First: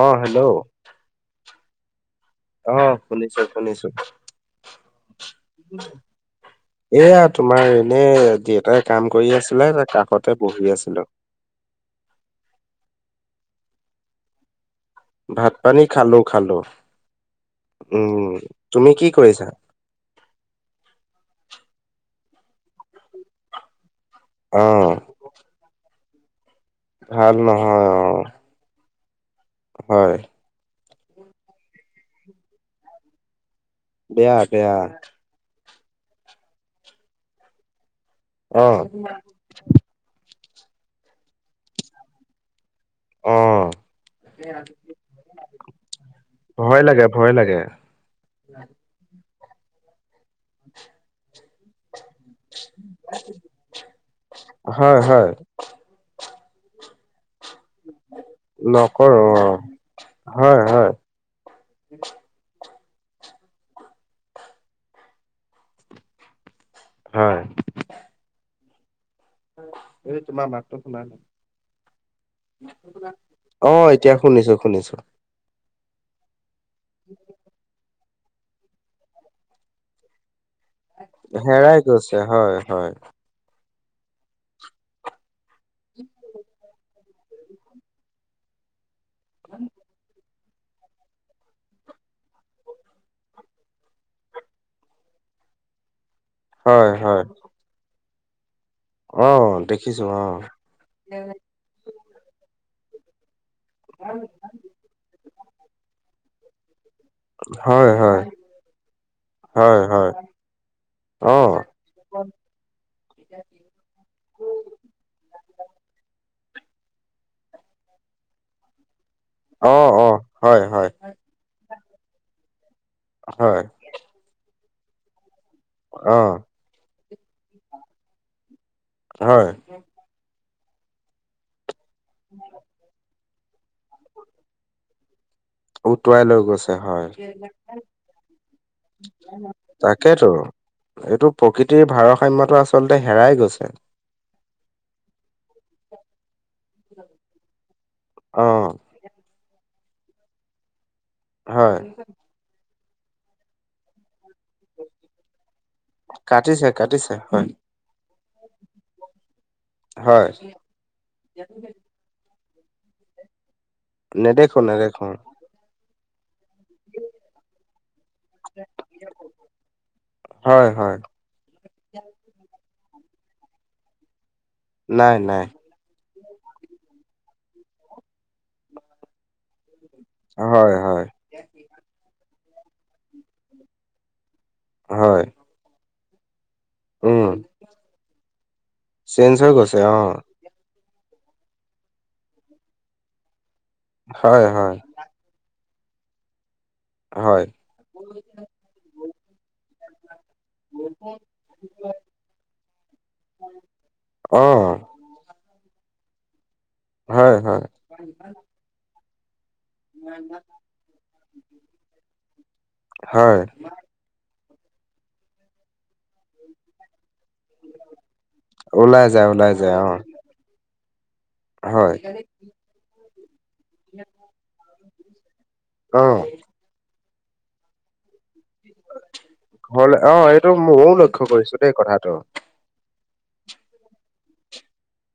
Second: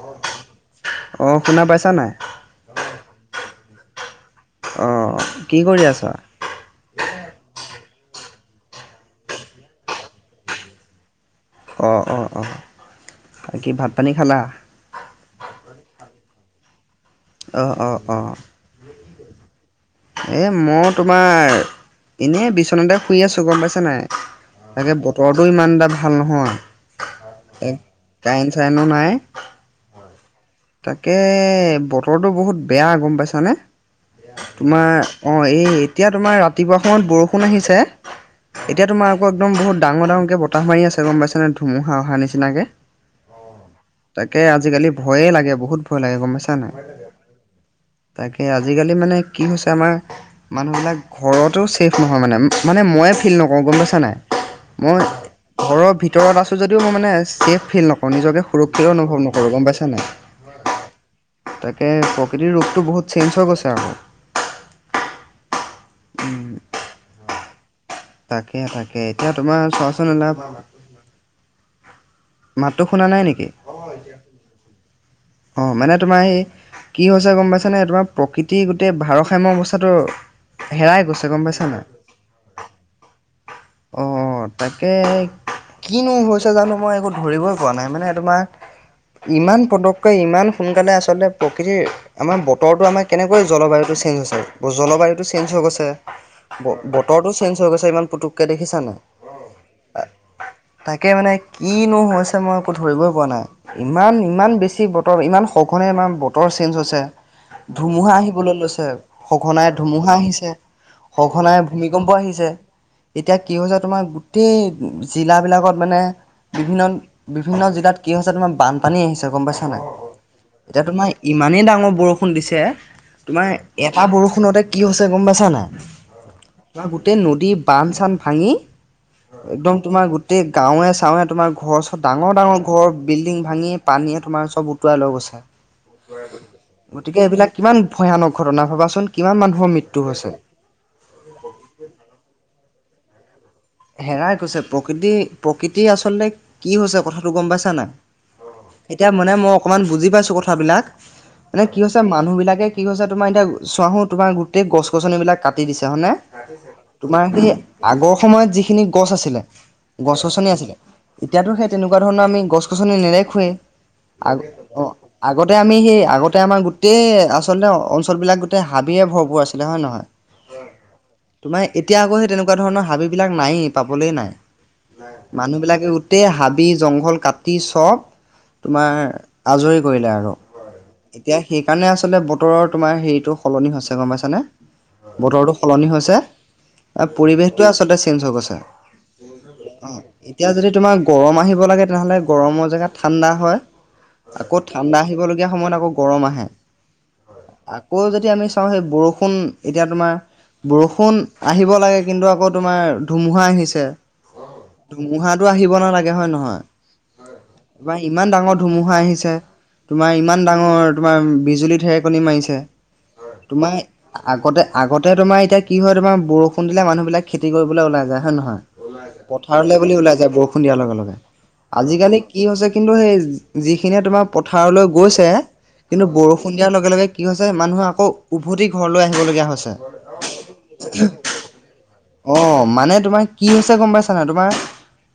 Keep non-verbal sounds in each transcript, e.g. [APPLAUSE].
অঁ', হেল্ল। অঁ', শুনা পাইছা নাই? অ', শুনিছো শুনিছো। অঁ', কি কৰি আছা? এয়া তোমাৰ এনেই, দেউেতাই কাম কৰি আছিলে তাৰ কাষতে বহি আছিলো। অঁ অঁ অঁ, বাকি ভাত পানী খালা? ভাত পানী খালো খালো। অ অ অ উম, তুমি কি কৰিছা? এ মও তোমাৰ, এনেই বিচনাতে শুই আছো। গম পাইছা নাই? অ তাকে ব- তৰটো, ইমান এটা ভাল নহয়। ভাল নহয়, অঁ। কাৰেনো, নাই। হয়। তাকে, বতৰটো বহুত বেয়া গম পাইছানে? বেয়া বেয়া তোমাৰ- অঁ', এই এতিয়া তোমাৰ ৰাতিপুৱা সময়ত বৰষুণ আহিছে, অ এতিয়া তোমাৰ আকৌ- একদম বহুত ডাঙৰ ডাঙৰকে বতাহ মাৰি আছে। গম পাইছে নে? ধুমুহা অহা নিচিনাকে। অ তাকে আজিকালি ভয়ে লাগে বহুত ভয় লাগে। গম পাইছা নাই? ভয় লাগে ভয় লাগে তাকে, আজিকালি মানে কি হৈছে আমাৰ মানুহবিলাক- ঘৰতো ছেফ নহয় মানে মানে ময়ে ফিল নকৰোঁ। গম পাইছা নাই? হয় মই- হয় ঘৰৰ ভিতৰত আছোঁ যদিও মই মানে ছেফ ফিল নকৰোঁ, নিজকে সুৰক্ষিত অনুভৱ নকৰোঁ। গম পাইছা নাই? হয়‌ হয়। তাকে, প্ৰকৃতিৰ ৰোপটো বহুত চেঞ্জ হৈ গৈছে আৰু। [UNINTELLIGIBLE] হয়। তাকে তা- কে। এতিয়া তোমাৰ চোৱাচোন, এই তোমাৰ মাতটো শুনা নাই মাতটো শুনা নাই নেকি? অঁ এতিয়া শুনিছো শুনিছো। অঁ', মানে তোমাৰ এই- কি হৈছে গম পাইছানে? তোমাৰ প্ৰকৃতিৰ গোটেই ভাৰসাম্য অৱস্থাটো- হেৰাই গৈছে। গম পাইছা হেৰাই নাই? গৈছে হয় হয় অঁ', তাকে কিনো হৈছে জানো মই একো ধৰিবই পৰা নাই। মানে- তোমাৰ, ইমান পদকে, ইমান সোনকালে আচলতে প্ৰকৃতিৰ- আমাৰ বতৰটো আমাৰ কেনেকৈ জলবায়ুটো চেঞ্জ হয়? জলবায়ুটো চেঞ্জ হৈ গৈছে। ব হয় হয় বতৰটো চেঞ্জ হৈ গৈছে ইমান পুতুককে দেখিছা নাই? অ দেখিছো অ তাকে মানে কিনো হৈছে মই একো ধৰিবই পৰা নাই। ইমান ইমান বেছি বতৰ ইমান সঘনে ইমান বতৰ চেঞ্জ হৈছে। হয় ধুমুহা হয় আহিবলৈ লৈছে সঘনাই হয় হয় ধুমুহা আহিছে অ', সঘনাই ভূমি- কম্প আহিছে। এতিয়া কি হৈছে তোমাৰ গোটেই জিলা বিলাকত মানে- বিভিন্ন বিভিন্ন জিলাত কি হৈছে তোমাৰ বানপানী আহিছে। গম পাই- ছা নাই? অ', অ', হয়, এতিয়া হয়, তোমাৰ ইমানেই ডাঙৰ বৰষুণ দিছে তোমাৰ- হয়, এটা বৰষুণতে কি হৈছে গম পাইছা নাই? অ বা গোটেই নদী বান্ধ চান্ধ ভাঙি হয়, একদম তোমাৰ গোটেই গাঁৱে চাৱে তোমাৰ ঘৰ চৰ ডাঙৰ ডাঙৰ ঘৰ বিল্ডিং ভাঙি পানীয়ে তোমাৰ চব উটুৱাই লৈ গৈছে উটুৱাই লৈ গৈছে হয়, গতিকে এইবিলাক কিমান ভয়ানক ঘটনা ভাবাচোন কিমান মানুহৰ মৃত্যু তাকেতো হৈছে এইটো প্ৰকৃতিৰ ভাৰসাম্যটো আচলতে হেৰাই গৈছে হেৰাই গৈছে প্ৰকৃতি প্ৰকৃতি আচলতে কি হৈছে কথাটো গম পাইছা নাই অ', এতিয়া মানে মই অকণমান বুজি পাইছো কথাবিলাক মানে হয়, কি হৈছে মানুহবিলাকে কি হৈছে এতিয়া চোৱাচোন তোমাৰ গোটেই গছ গছনিবিলাক কাটি দিছে হয়নে কাটিছে, কাটিছে তোমাৰ হয়, সেই আগৰ সময়ত যি গছ আছিলে গছ হয়, গছনি আছিল এতিয়াতো সেই তেনেকুৱা ধৰণৰ আমি গছ গছনি নেদেখোৱে আগ নেদেখো, অ নেদেখো। আগতে আমি সেই আগতে আমাৰ গোটেই আচলতে অঞ্চল বিলাক গোটেই হাবিৰে ভৰপুৰ আছিলে হয়নে নহয় হয়, হয়, তোমাৰ এতিয়া আকৌ সেই তেনেকুৱা ধৰণৰ হাবি বিলাক নায়েই পাবলে নাই নাই মানুহ বিলাকে গোটেই হাবি জংঘল কাটি চব তোমাৰ আজৰি কৰিলে আৰু হয়, হয়, এতিয়া সেইকাৰণে আচলতে বতৰৰ তোমাৰ হেৰিটো সলনি হৈছে গম পাইছানে হয়, বতৰতো সলনি হৈছে এ উম, পৰিৱেশটোৱে আচলতে চেঞ্জ হৈ গৈছে চেঞ্জ হৈ গৈছে অ এতিয়া যদি তোমাৰ গৰম আহিব লাগে তেনেহ'লে গৰমৰ জেগাত ঠাণ্ডা হয় হয়, আকৌ হয়, ঠাণ্ডা আহিব লগীয়া সময়ত আকৌ গৰম আহে হয় আকৌ যদি আমি চাওঁ সেই বৰষুণ এতিয়া তোমাৰ বৰষুণ আহিব লাগে কিন্তু আকৌ তোমাৰ ধুমুহা আহিছে অ', ধুমুহাটো আহিব নালাগে হয় নহয় হয় হয় এইবাৰ ইমান ডাঙৰ ধুমুহা আহিছে তোমাৰ ইমান ডাঙৰ তোমাৰ বিজুলী ঢেৰেকণী মাৰিছে হয়, তোমাৰ আগতে আগতে তোমাৰ এতিয়া কি হয় তোমাৰ বৰষুণ দিলে মানুহ বিলাক খেতি কৰিবলে ওলাই যায় হয় নহয় ওলাই যায়, ওলাই যায় পথাৰলৈ বুলি অ', ওলাই যায় বৰষুণ দিয়াৰ লগে লগে হয়, আজিকালি কি হৈছে কিন্তু সেই যিখিনিয়ে তোমাৰ পথাৰলৈ গৈছে কিন্তু অ', বৰ বৰষুণ দিয়াৰ লগে লগে কি হৈছে মানুহে আকৌ উভতি ঘৰলৈ আহিবলগীয়া হৈছে। ঘৰলে অ এইটো ময়ো লক্ষ্য কৰিছো দেই কথাটো অ মানে তোমাৰ কি হৈছে গম পাইছা নাই তোমাৰ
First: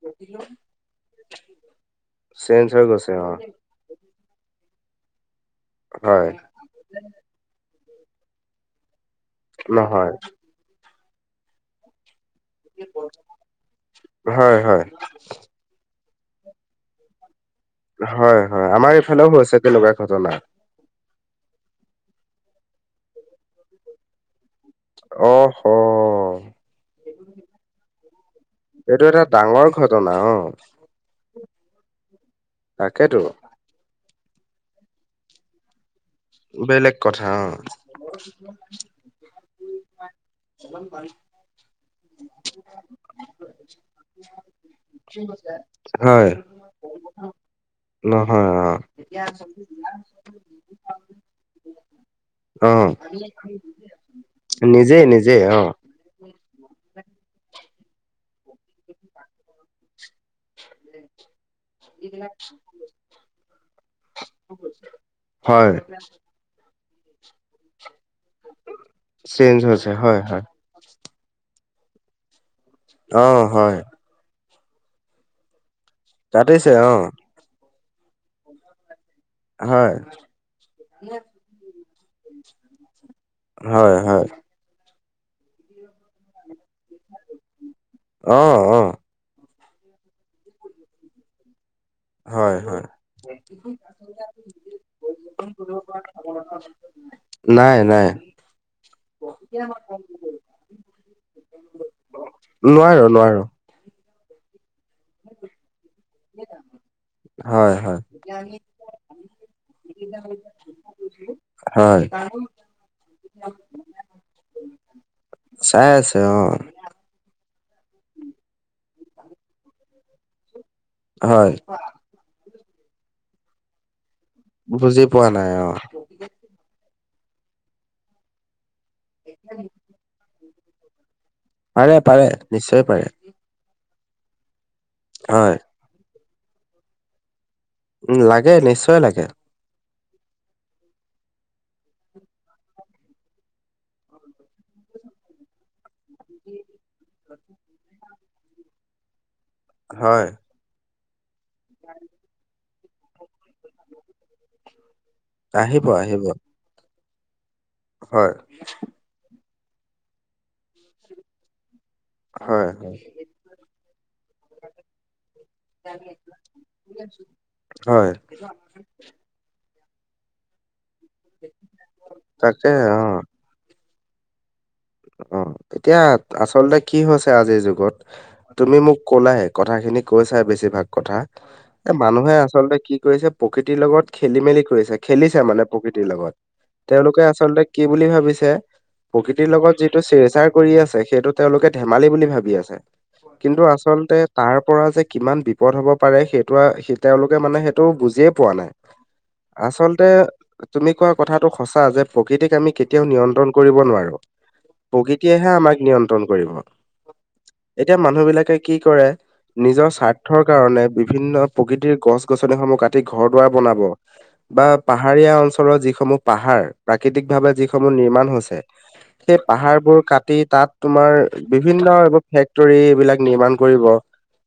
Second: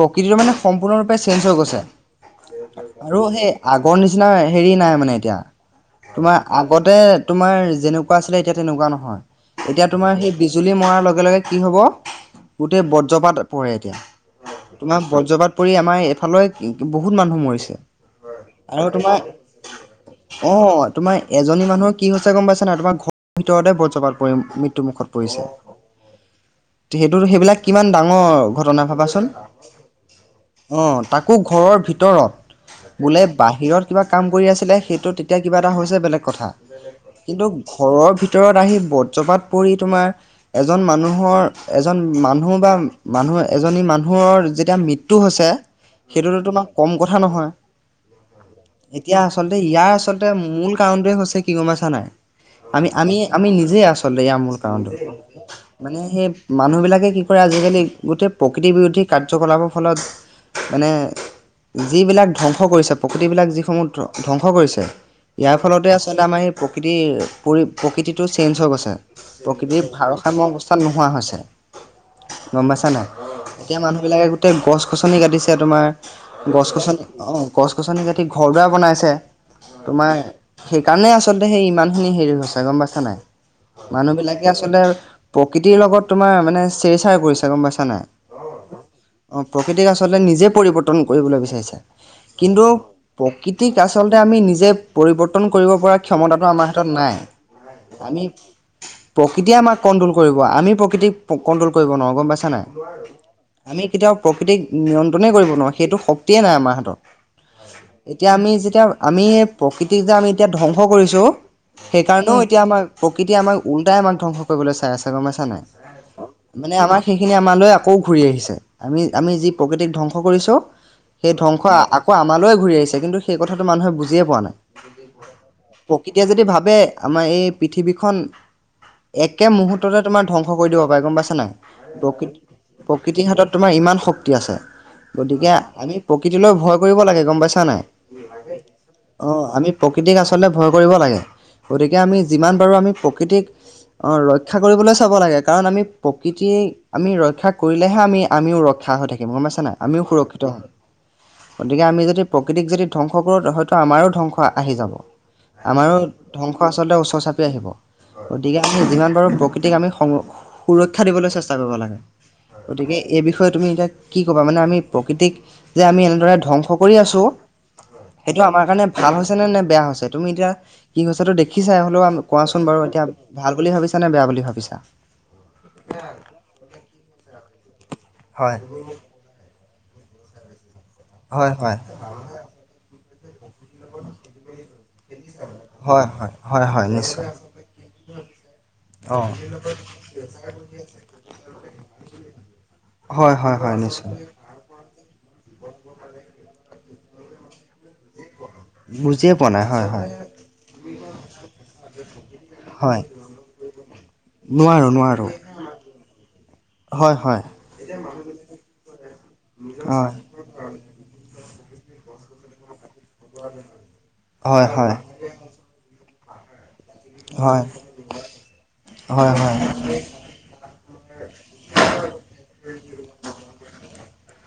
প্ৰকৃতিটো মানে সম্পূৰ্ণৰূপে চেঞ্জ হৈ গৈছে চেঞ্জ হৈ গৈছে আৰু অ সেই আগৰ নিচিনা হেৰি নাই মানে এতিয়া হয় তোমাৰ আগতে তোমাৰ যেনেকুৱা আছিলে এতিয়া তেনেকুৱা নহয় এতিয়া নহয় তোমাৰ সেই বিজুলী মৰাৰ লগে লগে কি হ'ব গোটেই বজ্ৰপাত পৰে এতিয়া হয় হয় তোমাৰ বজ্ৰপাত পৰি আমাৰ এইফালৰ বহুত মানুহ মৰিছে। হয় হয় আৰু আমাৰ তোমাৰ ইফালেও হৈছে তেনেকুৱা ঘটনা অ তোমাৰ এজনী মানুহৰ কি হৈছে গম পাইছা নাই তোমাৰ ঘৰৰ ভিতৰতে ব্ৰজ্ৰপাত পৰি মৃত্যুমুখত পৰিছে। অহ সেইটো সেইবিলাক কিমান ডাঙৰ ঘটনা এইটো এটা ভাবাচোন। ডাঙৰ ঘটনা অ অ তাকো ঘৰৰ ভিতৰত তাকেতো বোলে বাহ সিহঁত কিবা কাম কৰি আছিলে সেইটো তেতিয়া কিবা এটা হৈছে বেলেগ কথা। বেলেগ কথা কিন্তু অ ঘৰৰ ভিতৰত আহি বজ্ৰপাত পৰি তোমাৰ এজন মানুহৰ এজন মানুহ বা মানুহ এজনী মানুহৰ যেতিয়া মৃত্যু হৈছে হয় সেইটোতো তোমাৰ কম কথা নহয় নহয় এতিয়া আচলতে ইয়াৰ আ আচলতে মূল কাৰণটোৱে হৈছে কি গম পাইছা নাই? অ অ আমি আমি আমি নিজে আচলতে ইয়াৰ মূল কাৰণটো নিজেই নিজেই অ মানে সেই মানুহবিলাকে কি কৰে আজিকালি গোটেই প্ৰকৃতি বিৰোধী কাৰ্যকলাপৰ ফলত মানে যিবিলাক ধ্বংস কৰিছে প্ৰকৃতিবিলাক যিসমূহ ধ ধ্বংস কৰিছে ইয়াৰ হয় ফলতে আচলতে আমাৰ এই প্ৰকৃতিৰ পৰি প্ৰকৃতিটো চেঞ্জ হৈ গৈছে চেঞ্জ হৈছে প্ৰকৃতিৰ হয় হয় ভাৰসাম্য অৱস্থাত নোহোৱা হৈছে। গম পাইছা নাই অ হয় এতিয়া মানুহবিলাকে গোটেই গছ গছনি কাটিছে তোমাৰ গছ গছনি অ গছ গছনি কাটি ঘৰ দুৱাৰ বনাইছে। হয় তোমাৰ সেইকাৰণে আচলতে সেই ইমানখিনি হেৰি হৈছে গম পাইছা নাই হয় হয় মানুহবিলাক আচলতে প্ৰকৃতিৰ লগত তোমাৰ মানে চেৰচাৰ কৰিছা গম পাইছা নাই। অ অ অঁ প্ৰকৃতিক আচলতে নিজে পৰিৱৰ্তন কৰিবলৈ বিচাৰিছে। হয় কিন্তু হয় প্ৰকৃতিক আচলতে আমি নিজে পৰিৱৰ্তন কৰিব পৰা ক্ষয়মতাটো আমাৰ হাতত নাই। নাই নাই আমি প্ৰকৃতিয়ে আমাক কণ্ট্ৰোল কৰিব আমি প্ৰক প্ৰকৃতিক কন্ট্ৰল কৰিব নোৱাৰোঁ গম পাইছা নাই। নোৱাৰো নোৱাৰো আমি কেতিয়াও প্ৰকৃতিক নিয়ন্ত্ৰণে কৰিব নোৱাৰোঁ সেইটো শক্তিয়ে নাই আমাৰ হাতত। হয় হয় এতিয়া আমি যেতিয়া আমি প্ৰকৃতিক যে আমি এতিয়া ধ্বংস কৰিছোঁ হয় সেইকাৰণেও এতিয়া আমাৰ প্ৰকৃতি আমাক উলটাই আমাক ধ্বংস কৰিবলৈ চাই আছে গম পাইছা নাই? চাই আছে অ। মানে আমাক সেইখিনি আমালৈ আকৌ ঘূৰি আহিছে আমি আমি যি প্ৰকৃতিক ধ্বংস কৰিছোঁ সেই হয়, ধ্বংস আকৌ আমালৈয়ে ঘূৰি আহিছে কিন্তু সেই কথাটো মানুহে বুজিয়ে পোৱা নাই। বুজি পোৱা নাই অ, এতিয়া যদি ভাবে আমাৰ এই পৃথিৱীখন একে মুহূৰ্ততে তোমাৰ ধ্বংস ধবহংস কৰি দিব পাৰে গম পাইছা নাই, পাৰে পাৰে প্ৰকৃতি নিশ্চয় পাৰে। প্ৰকৃতিৰ হাতত তোমাৰ ইমান শক্তি আছে গতিকে হয়, আমি প্ৰকৃতিলৈ ভয় কৰিব লাগে গম পাইছা নাই। উম, লাগে নিশ্চয় লাগে। অ আমি প্ৰকৃতিক আচলতে ভয় কৰিব লাগে গতিকে আমি যিমান পাৰোঁ আমি প্ৰকৃতিক অ ৰক্ষা কৰিবলৈ চাব লাগে। কাৰণ আমি প্ৰকৃতি আমি ৰক্ষা কৰিলেহে আমি আমিও ৰক্ষা হৈ থাকিম গম পাইছা নাই? আমিও হয়, সুৰক্ষিত গতিকে আমি যদি প্ৰকৃতিক যদি ধ্বংস কৰোঁ হয়তো আমাৰো ধ্বংস আহি যাব আহিব আমাৰো আহিব ধ্বংস আচলতে ওচৰ চাপি আহিব হয়, গতিকে আমি যিমান পাৰোঁ প্ৰকৃতিক আমি সং সুৰক্ষা দিবলৈ চেষ্টা কৰিব লাগে হয়, হয়। গতিকে এই বিষয়ে তুমি এতিয়া কি ক'বা মানে আমি প্ৰকৃতিক যে আমি এনেদৰে ধ্বংস কৰি আছোঁ হয় সেইটো আমাৰ কাৰণে ভাল হৈছে নে নে বেয়া হৈছে তুমি এতিয়া কি হৈছেটো দেখিছাই হ'লেও কোৱাচোন তাকে বাৰু অ, এতিয়া ভাল বুলি ভাবিছা নে বেয়া বুলি ভাবিছা অ এতিয়া আচলতে কি হৈছে আজিৰ যুগত হয় তুমি মোক ক'লাই কথা খিনি কৈ চাই বেছিভাগ কথা হয় হয় মানুহে আচলতে কি কৰিছে প্ৰকৃতিৰ লগত খেলি মেলি কৰিছে। খেলিছে মানে প্ৰকৃতিৰ হয় লগত, হয় হয় হয় তেওঁলোকে নিশ্চয় আচলতে কি বুলি ভাবিছে অ প্ৰকৃতিৰ লগত যিটো চেৰচাৰ কৰি আছে সেইটো তেওঁলোকে ধেমালি বুলি ভাবি আছে। হয় হয় কিন্তু হয় নিশ্চয় আচলতে তাৰ পৰা যে কিমান বি বিপদ হ'ব পাৰে সেইটো স তেওঁলোকে মানে সেইটো বুজিয়ে পোৱা নাই। বুজিয়ে পোৱা নাই হয় আচলতে হয়। তুমি কোৱা কথাটো সচা যে প্ৰকৃতিক আমি হয় কেতিয়াও নিয়ন্ত্ৰণ কৰিব নোৱাৰো। নোৱাৰো নোৱাৰো প্ৰকৃতিয়েহে আমাক নিয়ন্ত্ৰণ কৰিব। হয় হয়। এতিয়া মানুহ বিলাকে কি কৰে নিজৰ স্বাৰ্থৰ কাৰণে বিভিন্ন প্ৰকৃতিৰ গছ গছনিসমূহ কাতি ঘৰ দূৱাৰ বনাব হয় হয় বা পাহাৰীয়া অঞ্চলৰ যিসমূহ পাহাৰ প্ৰাকৃতিক ভাৱে হয় যিসমূহ নিমাণ হৈছে হয় সেই হয় পাহাৰবোৰ কাটি তাত তোমাৰ বিভিন্ন এইবোৰ ফেক্টৰী এইবিলাক নিমাণ কৰিব,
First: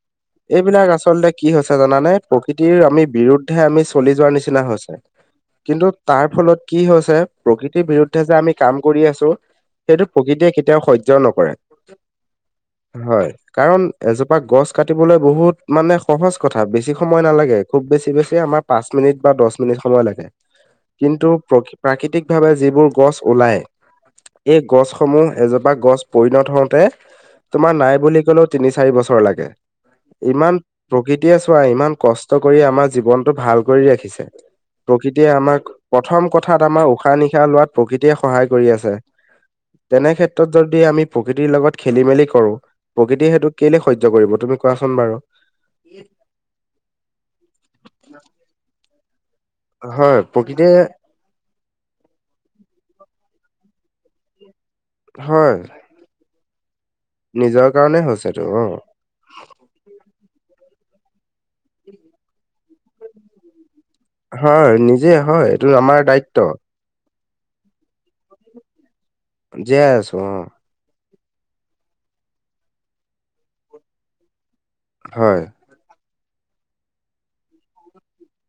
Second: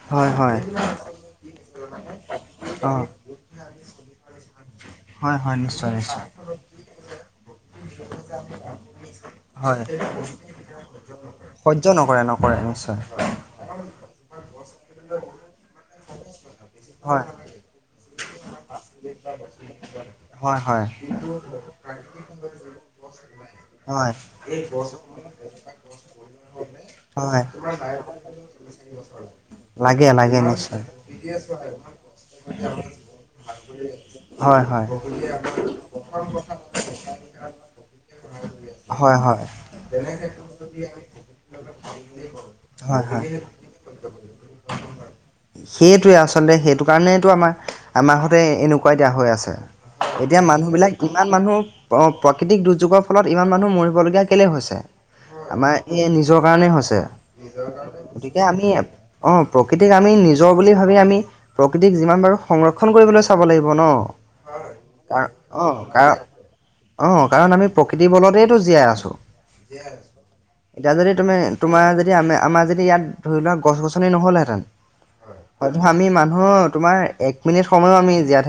হয় হয় হয় এইবিলাক আচলতে কি হৈছে জানানে প্ৰকৃতিৰ অ আমি বিৰুদ্ধে আমি চলি যোৱাৰ নিচিনা হৈছে। হয় হয় কিন্তু নিশ্চয় তাৰ নিশ্চয় ফলত কি হৈছে প্ৰকৃতিৰ বিৰুদ্ধে যে আমি কাম কৰি আছো হয় সেইটো প্ৰকৃতিয়ে কেতিয়াও সহ্য নকৰে হয় কাৰণ এজোপা গছ কাটিবলৈ বহুত মানে সহজ কথা বেছি সময় হয় নালাগে। খুব বেছি বেছি আমাৰ পাঁচ মিনিট বা দহ মিনিট সময় লাগে হয় হয় কিন্তু প্ৰকৃত প্ৰাকৃতিকভাৱে যিবোৰ গছ ওলায় হয়। এই গছসমূহ এজোপা গছ পৰিণত হওঁতে হয় তোমাৰ নাই বুলি ক'লেও তিনি চাৰি বছৰ লাগে, লাগে লাগে ইমান নিশ্চয় প্ৰকৃতিয়ে চোৱা ইমান কষ্ট কৰি আমাৰ জীৱনটো ভাল কৰি ৰাখিছে, হয় হয় প্ৰকৃতিয়ে প্ৰথম কথা এটা আমাৰ উশাহ নিশাহ লোৱাত প্ৰকৃতিয়ে সহায় কৰি আছে হয় হয় তেনেক্ষেত্ৰ যদি আমি প্ৰকৃতিৰ লগত খেলি মেলি কৰো হয় হয় প্ৰকৃতিয়ে সেইটো কেলে সহ্য কৰিব তুমি কোৱাচোন বাৰু। সেইটোৱে আচলতে সেইটো কাৰণেতো আমাৰ আমাৰাহঁতে এনেকুৱাই দিয়া হৈ আছে। হয় এতিয়া প্ৰকৃতিয়ে মানুহবিলাক ইমান মানুহ অ প্ৰাকৃতিক দুৰ্যোগৰ ফলত ইমান মানুহ মৰিবলগীয়া কেলেই হৈছে? হয় আমাৰ এই নিজৰ কাৰনে হৈছে, নিজৰ কাৰণে হৈছে গতিকে এইটো অ। আমি অ প্ৰকৃতিক আমি নিজৰ বুলি ভাবি আমি প্ৰকৃতিক যিমান পাৰোঁ সংৰক্ষণ কৰিবলৈ চাব লাগিব ন। হয় নিজে হয় এইটো আমাৰ দায়িত্ব। অহ কাৰণ আমি প্ৰকৃতিৰ বলতেইতো জীয়াই আছো। জীয়াই আছো অ এতিয়া যদি তুমি তোমাৰ যদি আম আমাৰ যদি ইয়াত ধৰি লোৱা গছ গছনি নহ'লহেঁতেন হয়। [UNINTELLIGIBLE] আমি মানুহ তোমাৰ এক মিনিট সময়ো আমি জীয়াই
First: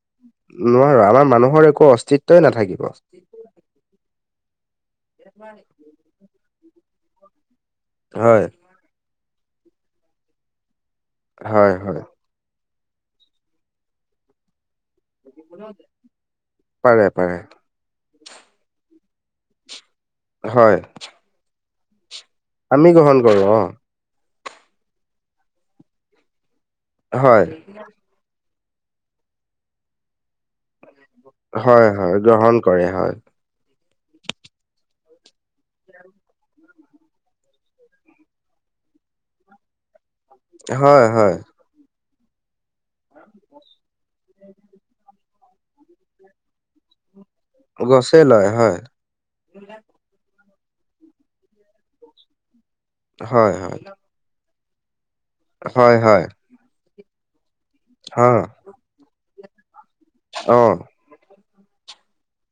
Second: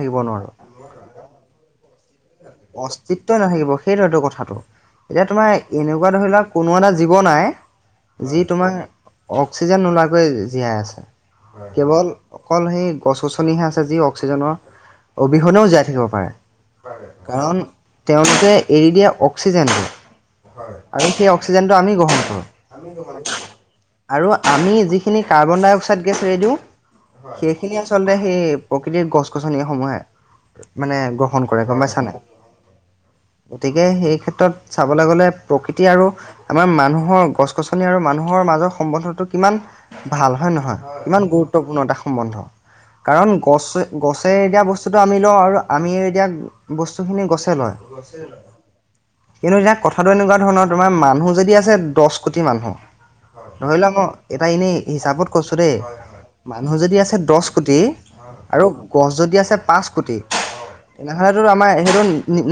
নোৱাৰো আমাৰ মানুহৰ একো অস্তিত্বই নাথাকিব। কিয় নাথাকিব সেইটোতো কথাটো, এতিয়া তোমাৰ এনেকুৱা ধৰি লোৱা কোনো এটা জীৱ নাই যি হয় তোমাৰ অক্সিজেন নোলোৱাকৈয় জীয়াই আছে হয় হয় কেৱল অকল সেই গছ গছনিহে আছে যি অক্সিজেনৰ অবিহনেও জীয়াই থাকিব পাৰে কাৰণ তেওঁলোকে এৰি দিয়া অক্সিজেনটো হয় আৰু সেই অক্সিজেনটো আমি গ্ৰহণ আমি গ্ৰহণ কৰোঁ। কৰো অ। আৰু আমি যিখিনি কাৰ্বন ডাই অক্সাইড গেছ এৰি দিওঁ হয়, সেইখিনি আচলতে সেই প্ৰকৃতিৰ গছ গছনি সমূহে মানে গ্ৰহণ কৰে গম হয়, পাইছা হয়, নাই গ্ৰহণ কৰে হয়, গতিকে সেই ক্ষেত্ৰত চাবলৈ গ'লে প্ৰকৃতি আৰু আমাৰ মানুহৰ গছ গছনি আৰু মানুহৰ মাজৰ সম্বন্ধটো কিমান ভাল হয় নহয় গুৰুতপূৰ্ণ এটা সম্বন্ধ কাৰণ গছে গছে দিয়া বস্তুটো আমি কিয় আৰু আমি এৰি দিয়া বস্তুখিনি গছে লয় গছে গছেই লয় হয়, কিন্তু এতিয়া কথাটো এনেকুৱা ধৰণৰ তোমাৰ মানুহ যদি আছে দছ কোটি মানুহ হয়, ধৰি হয়, লোৱা মই এটা এনেই হিচাপত কৈছো দেই হয় হয় মানুহ যদি আছে দছ কোটি হয়, আৰু গছ যদি আছে পাঁচ কোটি অ তেনেহ'লেতো আমাৰ সেইটো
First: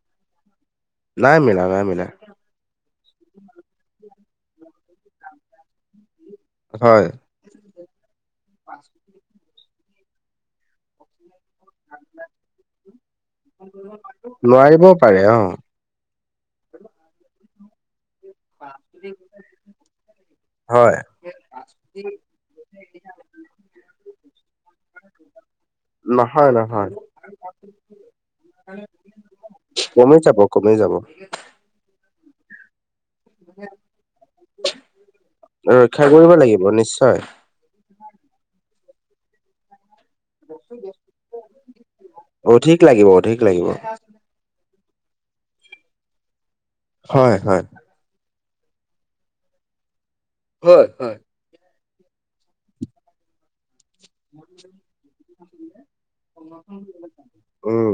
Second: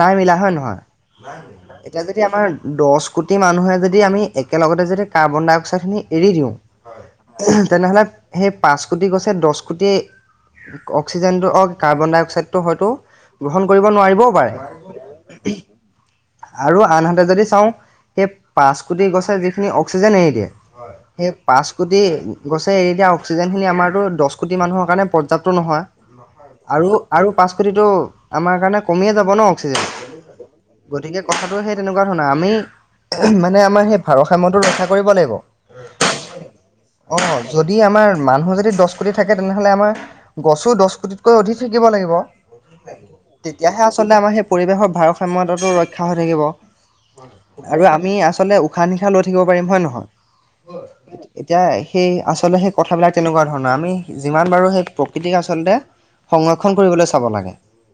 নাই মিলা হয় নহয় নাই মিলা এতিয়া যদি আমাৰ দছ কোটি মানুহে যদি আমি একেলগতে যদি কাৰ্বন ডাইঅক্সাইডখিনি এৰি দিওঁ হয় তেনেহ'লে সেই পাঁচ কোটি গছে দছ কোটি অক্সিজেনক কাৰ্বন ডাই অক্সাইডটো হয়তো গ্ৰহণ কৰিব নোৱাৰিবও পাৰে পাৰে অ', নোৱাৰিবও পা আৰু আনহাতে যদি চাওঁ সেই পাঁচ কোটি গছে যিখিনি অক্সিজেন এৰি দিয়ে হয় সেই পাঁচ কোটি গছে এৰি দি অক্সিজেনখিনি আমাৰো দছ কোটি মানুহৰ কাৰণে প্যৰ্যাপ্ত নহয় নহয়, আৰু নহয়, আৰু পাঁচ কোটিটো আমাৰ কাৰণে কমিয়ে যাব ন কমি যাব, অক্সিজেন কমি যাব। গতিকে কথাটো সেই তেনেকুৱা ধৰণৰ আমি মানে আমাৰ সেই ভাৰসাম্যটো ৰক্ষা কৰিব লাগিব ৰক্ষা কৰিব লাগিব নিশ্চ অ যদি আমাৰ মানুহ যদি দছ কোটি থাকে তেনেহলে আমাৰ গছো দছ কোটিতকৈ অধিক থাকিব লাগিব অধিক লাগিব, অধিক লাগিব। তেতিয়াহে আচলতে আমাৰ সেই পৰিৱেশৰ ভাৰসাম্যতাটো ৰক্ষা হৈ থাকিব হয় আৰু আম আমি আচলতে উশাহ নিশাহ লৈ থাকিব পাৰিম হয় নহয় হয় হয় এতিয়া সেই আচলতে সেই কথাবিলাক তেনেকুৱা ধৰণৰ আমি যিমান পাৰোঁ সেই প্ৰকৃতিক আচলতে সংৰক্ষণ কৰিবলৈ চাব লাগে উম,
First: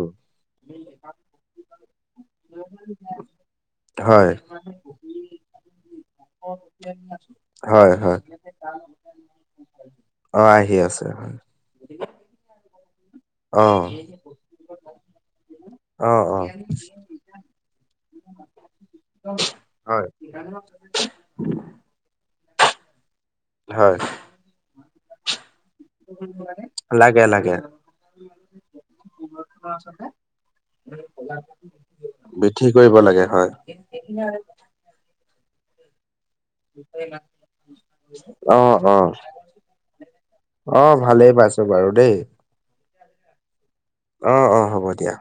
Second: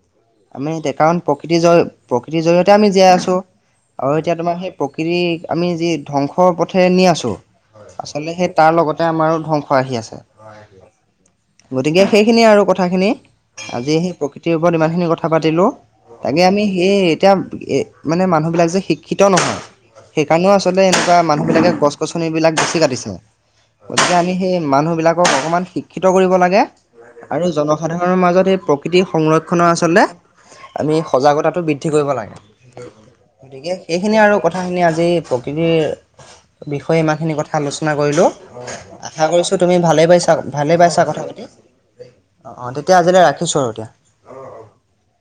আমি এতিয়া কাৰণ প্ৰকৃতিৰ জয় প্ৰকৃতিৰ জয়তে আমি জীয়াই আছোঁ আৰু হয়। এতিয়া তোমাৰ সেই প্ৰকৃতি আমি যি ধ্বংসৰ পথেৰে নি আছো হয় হয় তাৰ লগতে আমাৰো ধ্বংস আহি আছে অ', আহি আছে হয়, গতিকে সেইখিনি আৰু কথাখিনি অ'। আজি সেই প্ৰকৃতিৰ ওপৰত ইমান খিনি কথা পাতিলো অ', তাকে আমি অ'। হেই এতিয়া এ মানে মানুহবিলাক যে শিক্ষিত নহয় হয় সেইকাৰণেও আচলতে এনেকা মানুহবিলাকে গছ গছন বিলাক বেছি কাটিছে হয় গতিকে আমি সেই মানুহ বিলাকক অকমান শিক্ষিত কৰিব লাগে লাগে আৰু লাগে। জন জনসাধাৰণৰ মাজত এই প্ৰকৃতিৰ সংৰক্ষণৰ আচলতে আমি সজাগতাটো বৃদ্ দ্ধি কৰিব লাগে বৃদ্ধি কৰিব লাগে হয় গতিকে সেইখিনি আৰু কথাখিনি আজি প্ৰকৃতিৰ বিষয়ে ইমানখিনি কথা আলোচনা কৰিলোঁ অ অ আশা কৰিছো তুমি ভালে পাইছা ভালে অ পাইছা কথা ভালেই পাতি পাইছো বাৰু দেই অ অ তেতিয়া আজিলৈ ৰাখিছো আৰু এতিয়া অ অ হ'ব দিয়া